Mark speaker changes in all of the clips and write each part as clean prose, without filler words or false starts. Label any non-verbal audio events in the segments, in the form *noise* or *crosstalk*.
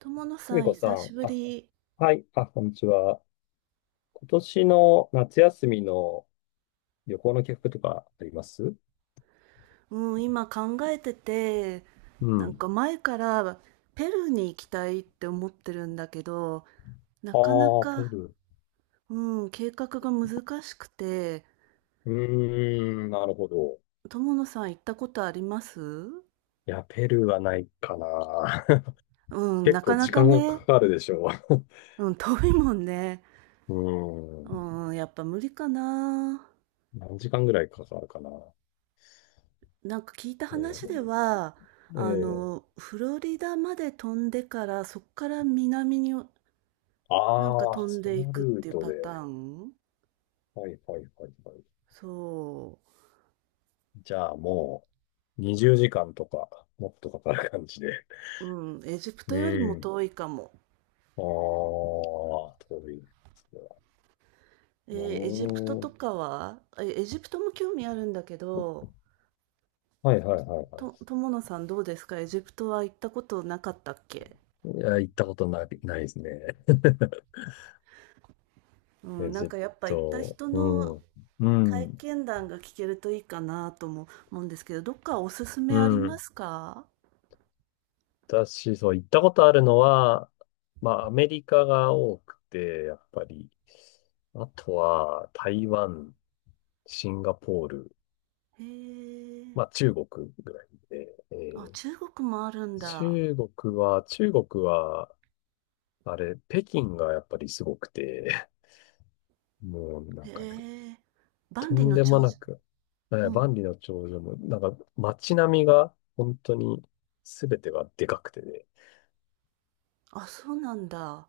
Speaker 1: 友野
Speaker 2: す
Speaker 1: さ
Speaker 2: み
Speaker 1: ん、
Speaker 2: こさ
Speaker 1: 久し
Speaker 2: ん、
Speaker 1: ぶ
Speaker 2: あ、
Speaker 1: り。
Speaker 2: はい、あ、こんにちは。今年の夏休みの旅行の計画とかあります？
Speaker 1: うん、今考えてて、
Speaker 2: う
Speaker 1: なん
Speaker 2: ん。
Speaker 1: か前からペルーに行きたいって思ってるんだけど、なかな
Speaker 2: ああ、ペ
Speaker 1: か、
Speaker 2: ルー。
Speaker 1: うん、計画が難しくて、
Speaker 2: うーん、なるほど。
Speaker 1: 友野さん行ったことあります？
Speaker 2: いや、ペルーはないかな。*laughs*
Speaker 1: うん、
Speaker 2: 結
Speaker 1: な
Speaker 2: 構
Speaker 1: かな
Speaker 2: 時
Speaker 1: か
Speaker 2: 間が
Speaker 1: ね、
Speaker 2: かかるでしょう。
Speaker 1: うん、遠いもんね。
Speaker 2: *laughs* うーん、
Speaker 1: うん、やっぱ無理かな。
Speaker 2: 何時間ぐらいかかるかな。
Speaker 1: なんか聞いた話で
Speaker 2: う
Speaker 1: は、
Speaker 2: ん、
Speaker 1: あ
Speaker 2: ええ、
Speaker 1: の、フロリダまで飛んでから、そっから南になんか
Speaker 2: ああ
Speaker 1: 飛
Speaker 2: ー、
Speaker 1: ん
Speaker 2: そ
Speaker 1: でい
Speaker 2: の
Speaker 1: くっ
Speaker 2: ルー
Speaker 1: ていう
Speaker 2: ト
Speaker 1: パ
Speaker 2: で。
Speaker 1: ターン。
Speaker 2: はい、はい、はい、はい。
Speaker 1: そ
Speaker 2: じゃあもう20時間とか、もっとかかる感じで。
Speaker 1: う、うん、エジプト
Speaker 2: う
Speaker 1: よりも
Speaker 2: ん、
Speaker 1: 遠いかも。
Speaker 2: ああ、遠いね。それは。う
Speaker 1: エジプト
Speaker 2: ー
Speaker 1: と
Speaker 2: ん。
Speaker 1: かは、エジプトも興味あるんだけど、
Speaker 2: はいはいはいは
Speaker 1: 友野さんどうですか？エジプトは行ったことなかったっけ？
Speaker 2: い。いや、行ったことない、ないですね。
Speaker 1: う
Speaker 2: *laughs* エ
Speaker 1: ん、なん
Speaker 2: ジプ
Speaker 1: かやっぱ行った
Speaker 2: ト。
Speaker 1: 人
Speaker 2: う
Speaker 1: の
Speaker 2: ん。う
Speaker 1: 体
Speaker 2: ん。
Speaker 1: 験談が聞けるといいかなとも思うんですけど、どっかおすす
Speaker 2: う
Speaker 1: めありま
Speaker 2: ん。
Speaker 1: すか？
Speaker 2: 私、そう、行ったことあるのは、まあ、アメリカが多くて、やっぱり。あとは、台湾、シンガポール、
Speaker 1: へえ、
Speaker 2: まあ、中国ぐらいで、
Speaker 1: あ、中国もあるんだ。
Speaker 2: 中国は、中国は、あれ、北京がやっぱりすごくて、もうなん
Speaker 1: へ
Speaker 2: かね、
Speaker 1: え、
Speaker 2: と
Speaker 1: 万里
Speaker 2: ん
Speaker 1: の
Speaker 2: でも
Speaker 1: 長
Speaker 2: な
Speaker 1: 城、
Speaker 2: く、
Speaker 1: うん、
Speaker 2: 万里の長城も、なんか街並みが本当に全てがでかくてね、
Speaker 1: あ、そうなんだ。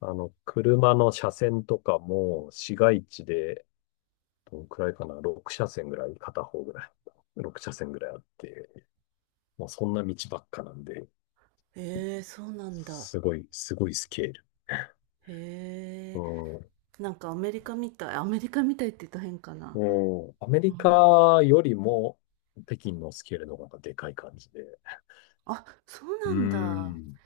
Speaker 2: あの、車の車線とかも市街地で、どのくらいかな、6車線ぐらい、片方ぐらい、6車線ぐらいあって、もうそんな道ばっかなんで、
Speaker 1: へえ、そうなんだ。
Speaker 2: すごい、すごいスケール。う
Speaker 1: へえ、
Speaker 2: ん。
Speaker 1: なんかアメリカみたいって言ったら変かな。
Speaker 2: もう、アメ
Speaker 1: うん、
Speaker 2: リカよりも北京のスケールの方がでかい感じで。
Speaker 1: あ、そう
Speaker 2: うー
Speaker 1: なんだ。
Speaker 2: ん。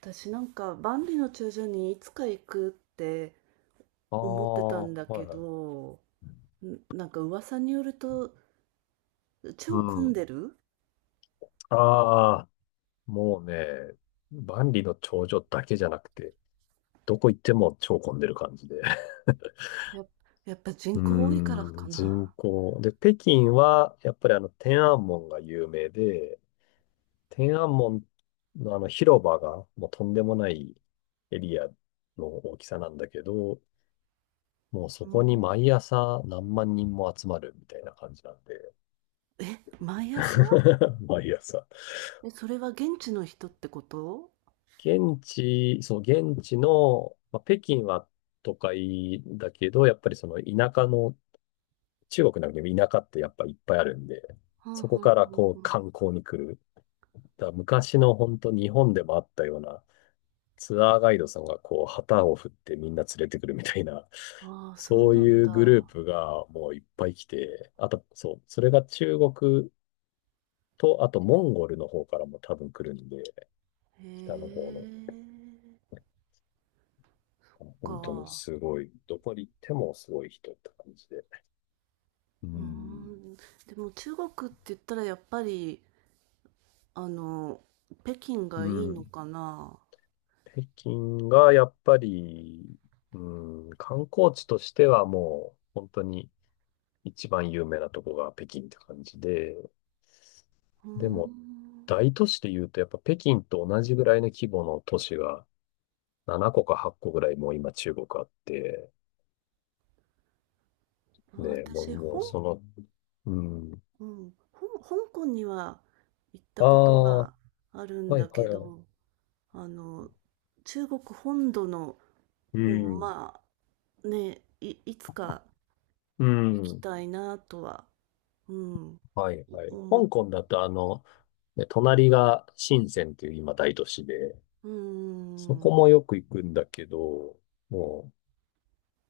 Speaker 1: 私なんか万里の長城にいつか行くって
Speaker 2: あ
Speaker 1: 思ってた
Speaker 2: あ、は
Speaker 1: んだ
Speaker 2: い
Speaker 1: け
Speaker 2: はい。
Speaker 1: ど、なんか噂によると
Speaker 2: う
Speaker 1: 超混ん
Speaker 2: ん。
Speaker 1: でる？
Speaker 2: ああ、もうね、万里の長城だけじゃなくて、どこ行っても超混んでる感じで。*laughs*
Speaker 1: や、やっぱ
Speaker 2: う
Speaker 1: 人口多いから
Speaker 2: ー
Speaker 1: か
Speaker 2: ん、人
Speaker 1: な。
Speaker 2: 口。で、北京は、やっぱりあの、天安門が有名で、天安門のあの広場が、もうとんでもないエリアの大きさなんだけど、もうそ
Speaker 1: う
Speaker 2: こに
Speaker 1: ん。
Speaker 2: 毎朝何万人も集まるみたいな感じなんで、
Speaker 1: え、毎朝？
Speaker 2: *laughs* 毎朝。
Speaker 1: え、それは現地の人ってこと？
Speaker 2: 現地、そう、現地の、まあ、北京は都会だけど、やっぱりその田舎の中国なんかでも田舎ってやっぱいっぱいあるんで、
Speaker 1: はん
Speaker 2: そ
Speaker 1: は
Speaker 2: こか
Speaker 1: ん
Speaker 2: ら
Speaker 1: はん
Speaker 2: こう観光に来る。だから昔の本当日本でもあったようなツアーガイドさんがこう旗を振ってみんな連れてくるみたいな、
Speaker 1: はん。ああ、そう
Speaker 2: そう
Speaker 1: なん
Speaker 2: いうグルー
Speaker 1: だ。
Speaker 2: プがもういっぱい来て、あとそう、それが中国と、あとモンゴルの方からも多分来るんで、
Speaker 1: へ
Speaker 2: 北の方の。
Speaker 1: え、
Speaker 2: 本当に
Speaker 1: か。
Speaker 2: すごい、どこに行ってもすごい人って感じで。う
Speaker 1: うー
Speaker 2: ん。
Speaker 1: ん、でも中国って言ったらやっぱり、あの、北京が
Speaker 2: う
Speaker 1: いいの
Speaker 2: ん。
Speaker 1: かな。
Speaker 2: 北京がやっぱり、うん、観光地としてはもう本当に一番有名なとこが北京って感じで、
Speaker 1: うー
Speaker 2: でも
Speaker 1: ん、
Speaker 2: 大都市で言うとやっぱ北京と同じぐらいの規模の都市が7個か8個ぐらいもう今中国あって、ね、もう、
Speaker 1: 私、
Speaker 2: もうその、うん、
Speaker 1: うん、香港には行った
Speaker 2: あ
Speaker 1: こと
Speaker 2: あ、は
Speaker 1: があるんだ
Speaker 2: いは
Speaker 1: け
Speaker 2: いはい。
Speaker 1: ど、あの、中国本土の、
Speaker 2: うん、
Speaker 1: まあ、ね、いつか
Speaker 2: う
Speaker 1: 行き
Speaker 2: ん、
Speaker 1: たいなとは、うん、
Speaker 2: はいはい。
Speaker 1: 思う。
Speaker 2: 香港だとあの、ね、隣が深センっていう今大都市で、
Speaker 1: うー
Speaker 2: そこ
Speaker 1: ん。
Speaker 2: もよく行くんだけど、も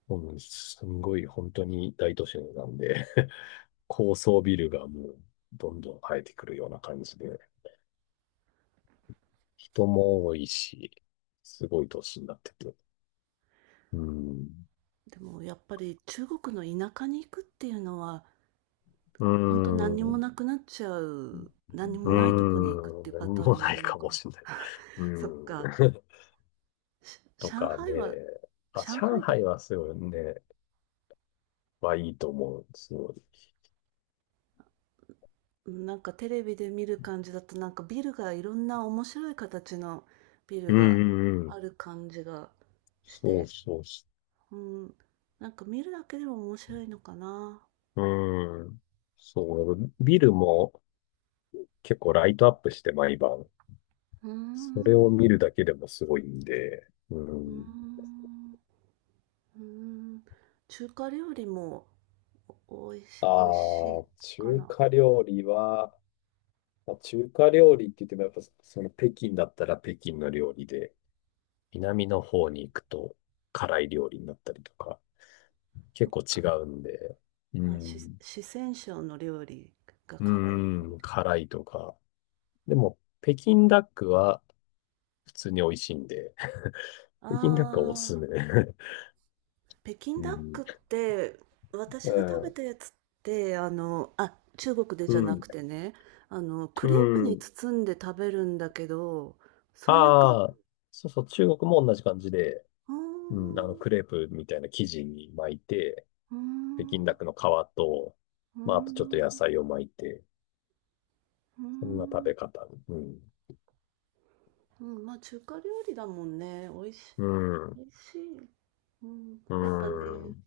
Speaker 2: う、うん、すんごい本当に大都市なんで *laughs* 高層ビルがもうどんどん生えてくるような感じで、人も多いし、すごい都市になってて。うん。
Speaker 1: でもやっぱり中国の田舎に行くっていうのは、
Speaker 2: う
Speaker 1: ほんと何
Speaker 2: ん。
Speaker 1: に
Speaker 2: う
Speaker 1: もな
Speaker 2: ん。
Speaker 1: くなっちゃう、何にもなういとこにくっていう
Speaker 2: 何
Speaker 1: パターン
Speaker 2: も
Speaker 1: にな
Speaker 2: ない
Speaker 1: るの
Speaker 2: か
Speaker 1: か
Speaker 2: も
Speaker 1: な。
Speaker 2: しれない。
Speaker 1: *laughs*
Speaker 2: うん。
Speaker 1: そっか、
Speaker 2: *laughs* と
Speaker 1: 上
Speaker 2: か
Speaker 1: 海
Speaker 2: ね。
Speaker 1: は。
Speaker 2: あ、
Speaker 1: 上
Speaker 2: 上
Speaker 1: 海と、
Speaker 2: 海はすごいね、はいいと思う。すごい。
Speaker 1: なんかテレビで見る感じだと、なんかビルがいろんな面白い形のビル
Speaker 2: うん
Speaker 1: が
Speaker 2: うんうん。
Speaker 1: ある感じがし
Speaker 2: そう
Speaker 1: て、
Speaker 2: そう、
Speaker 1: うん、なんか見るだけでも面白いのかな。
Speaker 2: うん。そう、ビルも結構ライトアップして毎晩。
Speaker 1: うー
Speaker 2: それを
Speaker 1: ん、
Speaker 2: 見るだけでもすごいんで。う
Speaker 1: う。うー
Speaker 2: ん。
Speaker 1: ん、うーん。中華料理もお、おいし、おいし
Speaker 2: あ
Speaker 1: い
Speaker 2: あ、
Speaker 1: か
Speaker 2: 中
Speaker 1: な。
Speaker 2: 華料理は、まあ、中華料理って言ってもやっぱその北京だったら北京の料理で、南の方に行くと辛い料理になったりとか、結
Speaker 1: そっ
Speaker 2: 構違
Speaker 1: か。
Speaker 2: うんで、う
Speaker 1: あ、
Speaker 2: ん、
Speaker 1: 四川省の料理が
Speaker 2: う
Speaker 1: 辛い料
Speaker 2: ん、
Speaker 1: 理か。
Speaker 2: 辛いとか。でも、北京ダックは普通に美味しいんで、*laughs*
Speaker 1: あ
Speaker 2: 北京ダックはおすす
Speaker 1: あ、
Speaker 2: め。*laughs*
Speaker 1: 北京
Speaker 2: う
Speaker 1: ダック
Speaker 2: ん、
Speaker 1: って、
Speaker 2: え
Speaker 1: 私が食べ
Speaker 2: え、
Speaker 1: たやつって、あの、あ、中国で
Speaker 2: う
Speaker 1: じゃな
Speaker 2: ん、
Speaker 1: くてね、あの、ク
Speaker 2: う
Speaker 1: レープに
Speaker 2: ん。
Speaker 1: 包んで食べるんだけど、そういうか、
Speaker 2: ああ、そうそう、中国も同じ感じで、
Speaker 1: うー
Speaker 2: うん、あの、
Speaker 1: ん、
Speaker 2: クレープみたいな生地に巻いて、
Speaker 1: うー
Speaker 2: 北京
Speaker 1: ん、
Speaker 2: ダッ
Speaker 1: う
Speaker 2: クの皮と、
Speaker 1: ー
Speaker 2: まあ、あとちょっと
Speaker 1: ん、う
Speaker 2: 野菜を巻いて、
Speaker 1: ー
Speaker 2: そんな食べ
Speaker 1: ん、
Speaker 2: 方。うん、
Speaker 1: うん、まあ中華料理だもんね。美味しい、
Speaker 2: う
Speaker 1: 美
Speaker 2: ん、
Speaker 1: 味しい。うん、
Speaker 2: う
Speaker 1: やっぱね、
Speaker 2: ん、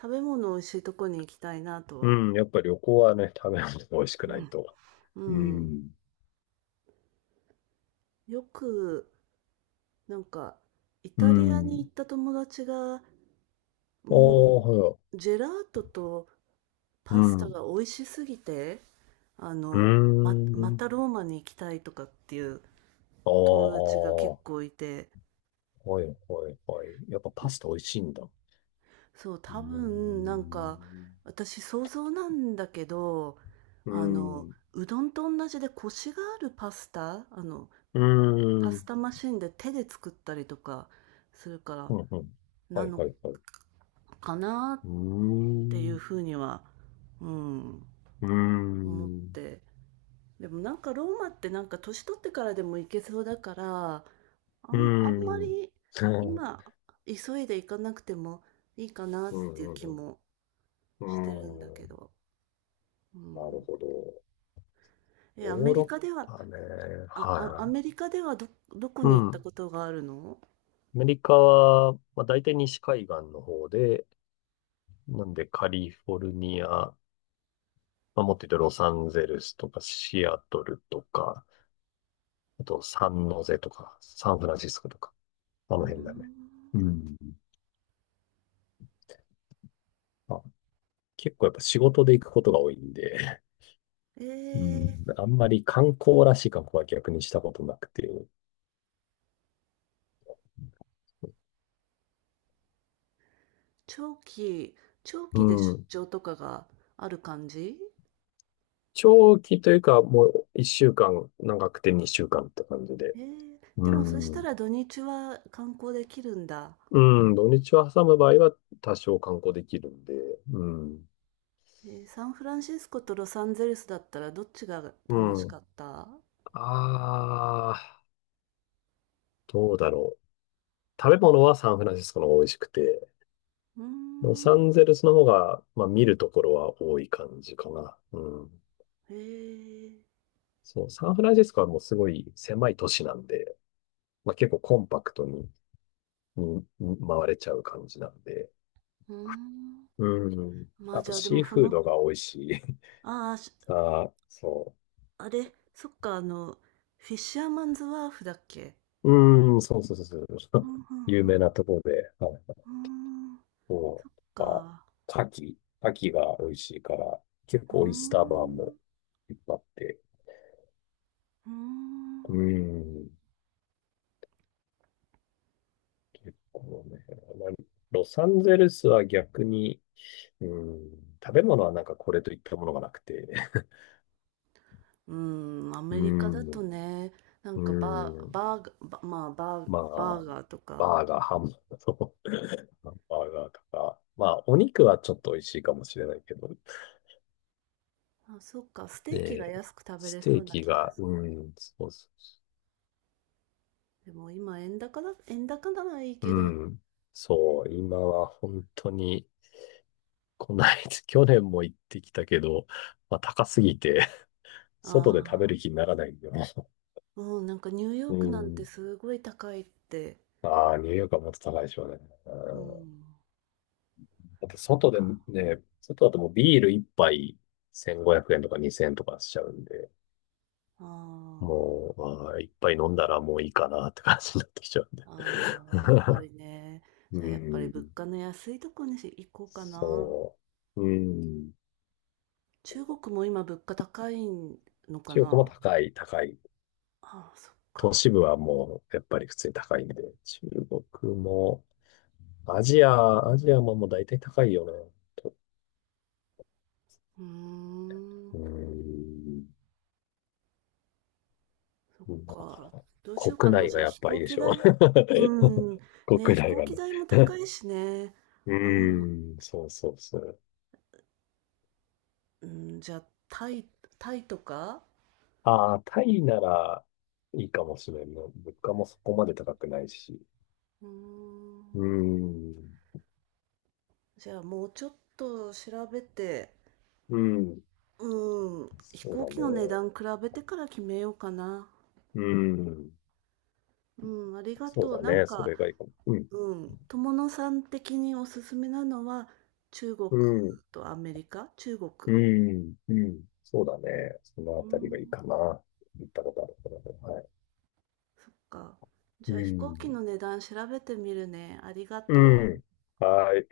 Speaker 1: 食べ物美味しいとこに行きたいなとは。
Speaker 2: うん、やっぱり旅行はね、食べ物が美味しくないと。
Speaker 1: う
Speaker 2: う
Speaker 1: ん。うん、
Speaker 2: ん、
Speaker 1: よく、なんか、イ
Speaker 2: う
Speaker 1: タリアに
Speaker 2: ん。
Speaker 1: 行った友達が、も
Speaker 2: お
Speaker 1: う、
Speaker 2: ー、はい。
Speaker 1: ジェラートと
Speaker 2: う
Speaker 1: パス
Speaker 2: ん、
Speaker 1: タ
Speaker 2: う
Speaker 1: が美味しすぎて、あ
Speaker 2: ー
Speaker 1: の、ま
Speaker 2: ん。
Speaker 1: たローマに行きたいとかっていう
Speaker 2: あ
Speaker 1: 友
Speaker 2: あ、
Speaker 1: 達が結
Speaker 2: は
Speaker 1: 構いて、
Speaker 2: い、はい、はい。やっぱパスタ美味しいんだ。う
Speaker 1: そう、多分、なんか、
Speaker 2: ん
Speaker 1: 私想像なんだけど、
Speaker 2: う
Speaker 1: あの、
Speaker 2: ん。う
Speaker 1: うどんと同じでコシがあるパスタ、あの、
Speaker 2: ー
Speaker 1: パス
Speaker 2: ん。
Speaker 1: タマシンで手で作ったりとかするから、
Speaker 2: うんうん。は
Speaker 1: な
Speaker 2: い
Speaker 1: の
Speaker 2: はいはい。う
Speaker 1: かな
Speaker 2: ー
Speaker 1: っていう
Speaker 2: ん。
Speaker 1: ふうには、うん、
Speaker 2: うー
Speaker 1: 思っ
Speaker 2: ん。
Speaker 1: て。でもなんかローマってなんか年取ってからでも行けそうだから、
Speaker 2: うー
Speaker 1: あんま
Speaker 2: ん。
Speaker 1: り
Speaker 2: うん
Speaker 1: 今急いで行かなくてもいいかなっ
Speaker 2: う
Speaker 1: ていう気
Speaker 2: ん
Speaker 1: も
Speaker 2: う
Speaker 1: してるん
Speaker 2: ん。
Speaker 1: だ
Speaker 2: うー
Speaker 1: け
Speaker 2: ん。
Speaker 1: ど。う
Speaker 2: なる
Speaker 1: ん。
Speaker 2: ほど。
Speaker 1: え、
Speaker 2: ヨ
Speaker 1: アメ
Speaker 2: ー
Speaker 1: リ
Speaker 2: ロ
Speaker 1: カでは、
Speaker 2: ッパね。
Speaker 1: あ、あ、ア
Speaker 2: はい。
Speaker 1: メリカではど、どこ
Speaker 2: う
Speaker 1: に行っ
Speaker 2: ん。
Speaker 1: たこ
Speaker 2: ア
Speaker 1: とがあるの？
Speaker 2: メリカは、まあ、大体西海岸の方で、なんでカリフォルニア、まあ、もっと言うとロサンゼルスとかシアトルとか、あとサンノゼとか、サンフランシスコとか、あ
Speaker 1: うー
Speaker 2: の辺だね。う
Speaker 1: ん。
Speaker 2: ん、あ結構やっぱ仕事で行くことが多いんで、
Speaker 1: え
Speaker 2: うん、
Speaker 1: ー、
Speaker 2: あんまり観光らしい観光は逆にしたことなくて、
Speaker 1: 長期、長
Speaker 2: う
Speaker 1: 期で出
Speaker 2: ん。
Speaker 1: 張とかがある感じ？
Speaker 2: 長期というか、もう一週間、長くて二週間って感じで。
Speaker 1: ええ、で
Speaker 2: う
Speaker 1: もそした
Speaker 2: ん。
Speaker 1: ら土日は観光できるんだ。
Speaker 2: うん、土日を挟む場合は多少観光できるんで。うん。
Speaker 1: サンフランシスコとロサンゼルスだったらどっちが
Speaker 2: う
Speaker 1: 楽し
Speaker 2: ん。
Speaker 1: かった？
Speaker 2: ああ、どうだろう。食べ物はサンフランシスコの方が美味しくて、
Speaker 1: うー
Speaker 2: ロサン
Speaker 1: ん。
Speaker 2: ゼルスの方が、まあ、見るところは多い感じかな。うん。
Speaker 1: ええ、
Speaker 2: そう、サンフランシスコはもうすごい狭い都市なんで、まあ、結構コンパクトに、に回れちゃう感じなんで。
Speaker 1: うーん。
Speaker 2: うん。
Speaker 1: まあ
Speaker 2: あ
Speaker 1: じ
Speaker 2: と、
Speaker 1: ゃあで
Speaker 2: シ
Speaker 1: も
Speaker 2: ー
Speaker 1: そ
Speaker 2: フー
Speaker 1: の、
Speaker 2: ドが美味しい。*laughs*
Speaker 1: ああ、
Speaker 2: さあ、そ
Speaker 1: あれ、そっか、あの、フィッシャーマンズワーフだっけ？
Speaker 2: う。うん、そうそうそうそ
Speaker 1: う
Speaker 2: う。
Speaker 1: ん、う
Speaker 2: *laughs* 有
Speaker 1: ん、う
Speaker 2: 名
Speaker 1: ん。
Speaker 2: なところで、はい。
Speaker 1: うーん、
Speaker 2: そ
Speaker 1: そっ
Speaker 2: う、あ、
Speaker 1: か。
Speaker 2: 牡蠣。牡蠣が美味しいから、結
Speaker 1: うー
Speaker 2: 構オイスター
Speaker 1: ん、
Speaker 2: バーもいっぱいあって。
Speaker 1: うー
Speaker 2: う
Speaker 1: ん。
Speaker 2: ん。結構ね、まあ、ロサンゼルスは逆に、うん、食べ物はなんかこれといったものがなくて、
Speaker 1: うん、ア
Speaker 2: *laughs* う
Speaker 1: メリカだと
Speaker 2: ん、
Speaker 1: ね、なん
Speaker 2: う
Speaker 1: かバー、
Speaker 2: ん、
Speaker 1: バーガー、バまあバー、
Speaker 2: ま
Speaker 1: バー
Speaker 2: あ、
Speaker 1: ガーとか、
Speaker 2: バーガー、ハンバーガー、*laughs* バーガーとか、まあ、お肉はちょっと美味しいかもしれないけど、
Speaker 1: あ、そっか、ステーキが
Speaker 2: で、
Speaker 1: 安く食べ
Speaker 2: ス
Speaker 1: れそ
Speaker 2: テー
Speaker 1: うな
Speaker 2: キ
Speaker 1: 気が
Speaker 2: が、
Speaker 1: する。
Speaker 2: うん、そうそ
Speaker 1: でも今円高だ、円高ならいい
Speaker 2: う、
Speaker 1: けど、
Speaker 2: うん、そう、今は本当に、こないだ、去年も行ってきたけど、まあ、高すぎて、外で食べ
Speaker 1: ああ、
Speaker 2: る気にならないよね。
Speaker 1: うん、なんかニューヨー
Speaker 2: う
Speaker 1: クなんて
Speaker 2: ん、
Speaker 1: すごい高いって、
Speaker 2: ああ、ニューヨークはもっと高いでしょうね。う
Speaker 1: う
Speaker 2: ん。だ
Speaker 1: ん、
Speaker 2: って
Speaker 1: そっ
Speaker 2: 外で
Speaker 1: か、
Speaker 2: ね、外だともうビール一杯1500円とか2000円とかしちゃうんで、
Speaker 1: あ
Speaker 2: もう、ああ、一杯飲んだらもういいかなって感じになってきちゃうんで。
Speaker 1: あ、ああ、やっぱりね、
Speaker 2: *laughs* う
Speaker 1: それやっぱり
Speaker 2: ん。
Speaker 1: 物価の安いとこに行こうかな。
Speaker 2: そう。うん。
Speaker 1: 中国も今物価高いのか
Speaker 2: 中国も
Speaker 1: な。
Speaker 2: 高い、高い。
Speaker 1: ああ、そっ
Speaker 2: 都
Speaker 1: か。
Speaker 2: 市部はもう、やっぱり普通に高いんで、中国も、アジアももう大体高いよね。と、
Speaker 1: うー
Speaker 2: う
Speaker 1: ん、
Speaker 2: ん。
Speaker 1: そっ
Speaker 2: だか
Speaker 1: か。
Speaker 2: ら、
Speaker 1: どうしようか
Speaker 2: 国
Speaker 1: な。
Speaker 2: 内
Speaker 1: じ
Speaker 2: が
Speaker 1: ゃあ
Speaker 2: やっ
Speaker 1: 飛
Speaker 2: ぱい
Speaker 1: 行
Speaker 2: いで
Speaker 1: 機
Speaker 2: しょ。
Speaker 1: 代。うん。
Speaker 2: *laughs*
Speaker 1: ね、
Speaker 2: 国
Speaker 1: 飛
Speaker 2: 内
Speaker 1: 行
Speaker 2: は
Speaker 1: 機
Speaker 2: ね。
Speaker 1: 代も高
Speaker 2: *laughs*
Speaker 1: いしね。
Speaker 2: う
Speaker 1: あん、
Speaker 2: ーん、そうそうそう。
Speaker 1: うん、じゃあタイ、タイとか？
Speaker 2: ああ、タイならいいかもしれんな。物価もそこまで高くないし。
Speaker 1: うーん。
Speaker 2: うーん、
Speaker 1: じゃあもうちょっと調べて、
Speaker 2: うん、
Speaker 1: うん、飛
Speaker 2: そう
Speaker 1: 行
Speaker 2: だ
Speaker 1: 機
Speaker 2: ね。
Speaker 1: の値段比べてから決めようかな。
Speaker 2: うん、
Speaker 1: うん、ありが
Speaker 2: そう
Speaker 1: とう。
Speaker 2: だ
Speaker 1: なん
Speaker 2: ね。そ
Speaker 1: か、
Speaker 2: れがいいかも。うん、
Speaker 1: うん、友野さん的におすすめなのは中国
Speaker 2: うん、
Speaker 1: とアメリカ、中国。
Speaker 2: うん、うん。そうだね。そのあ
Speaker 1: う
Speaker 2: たりがいい
Speaker 1: ん、
Speaker 2: かな。行ったことあるからね。はい。
Speaker 1: そっか。
Speaker 2: う
Speaker 1: じゃあ飛行
Speaker 2: ん、
Speaker 1: 機の値段調べてみるね。ありが
Speaker 2: う
Speaker 1: とう
Speaker 2: ん。はい。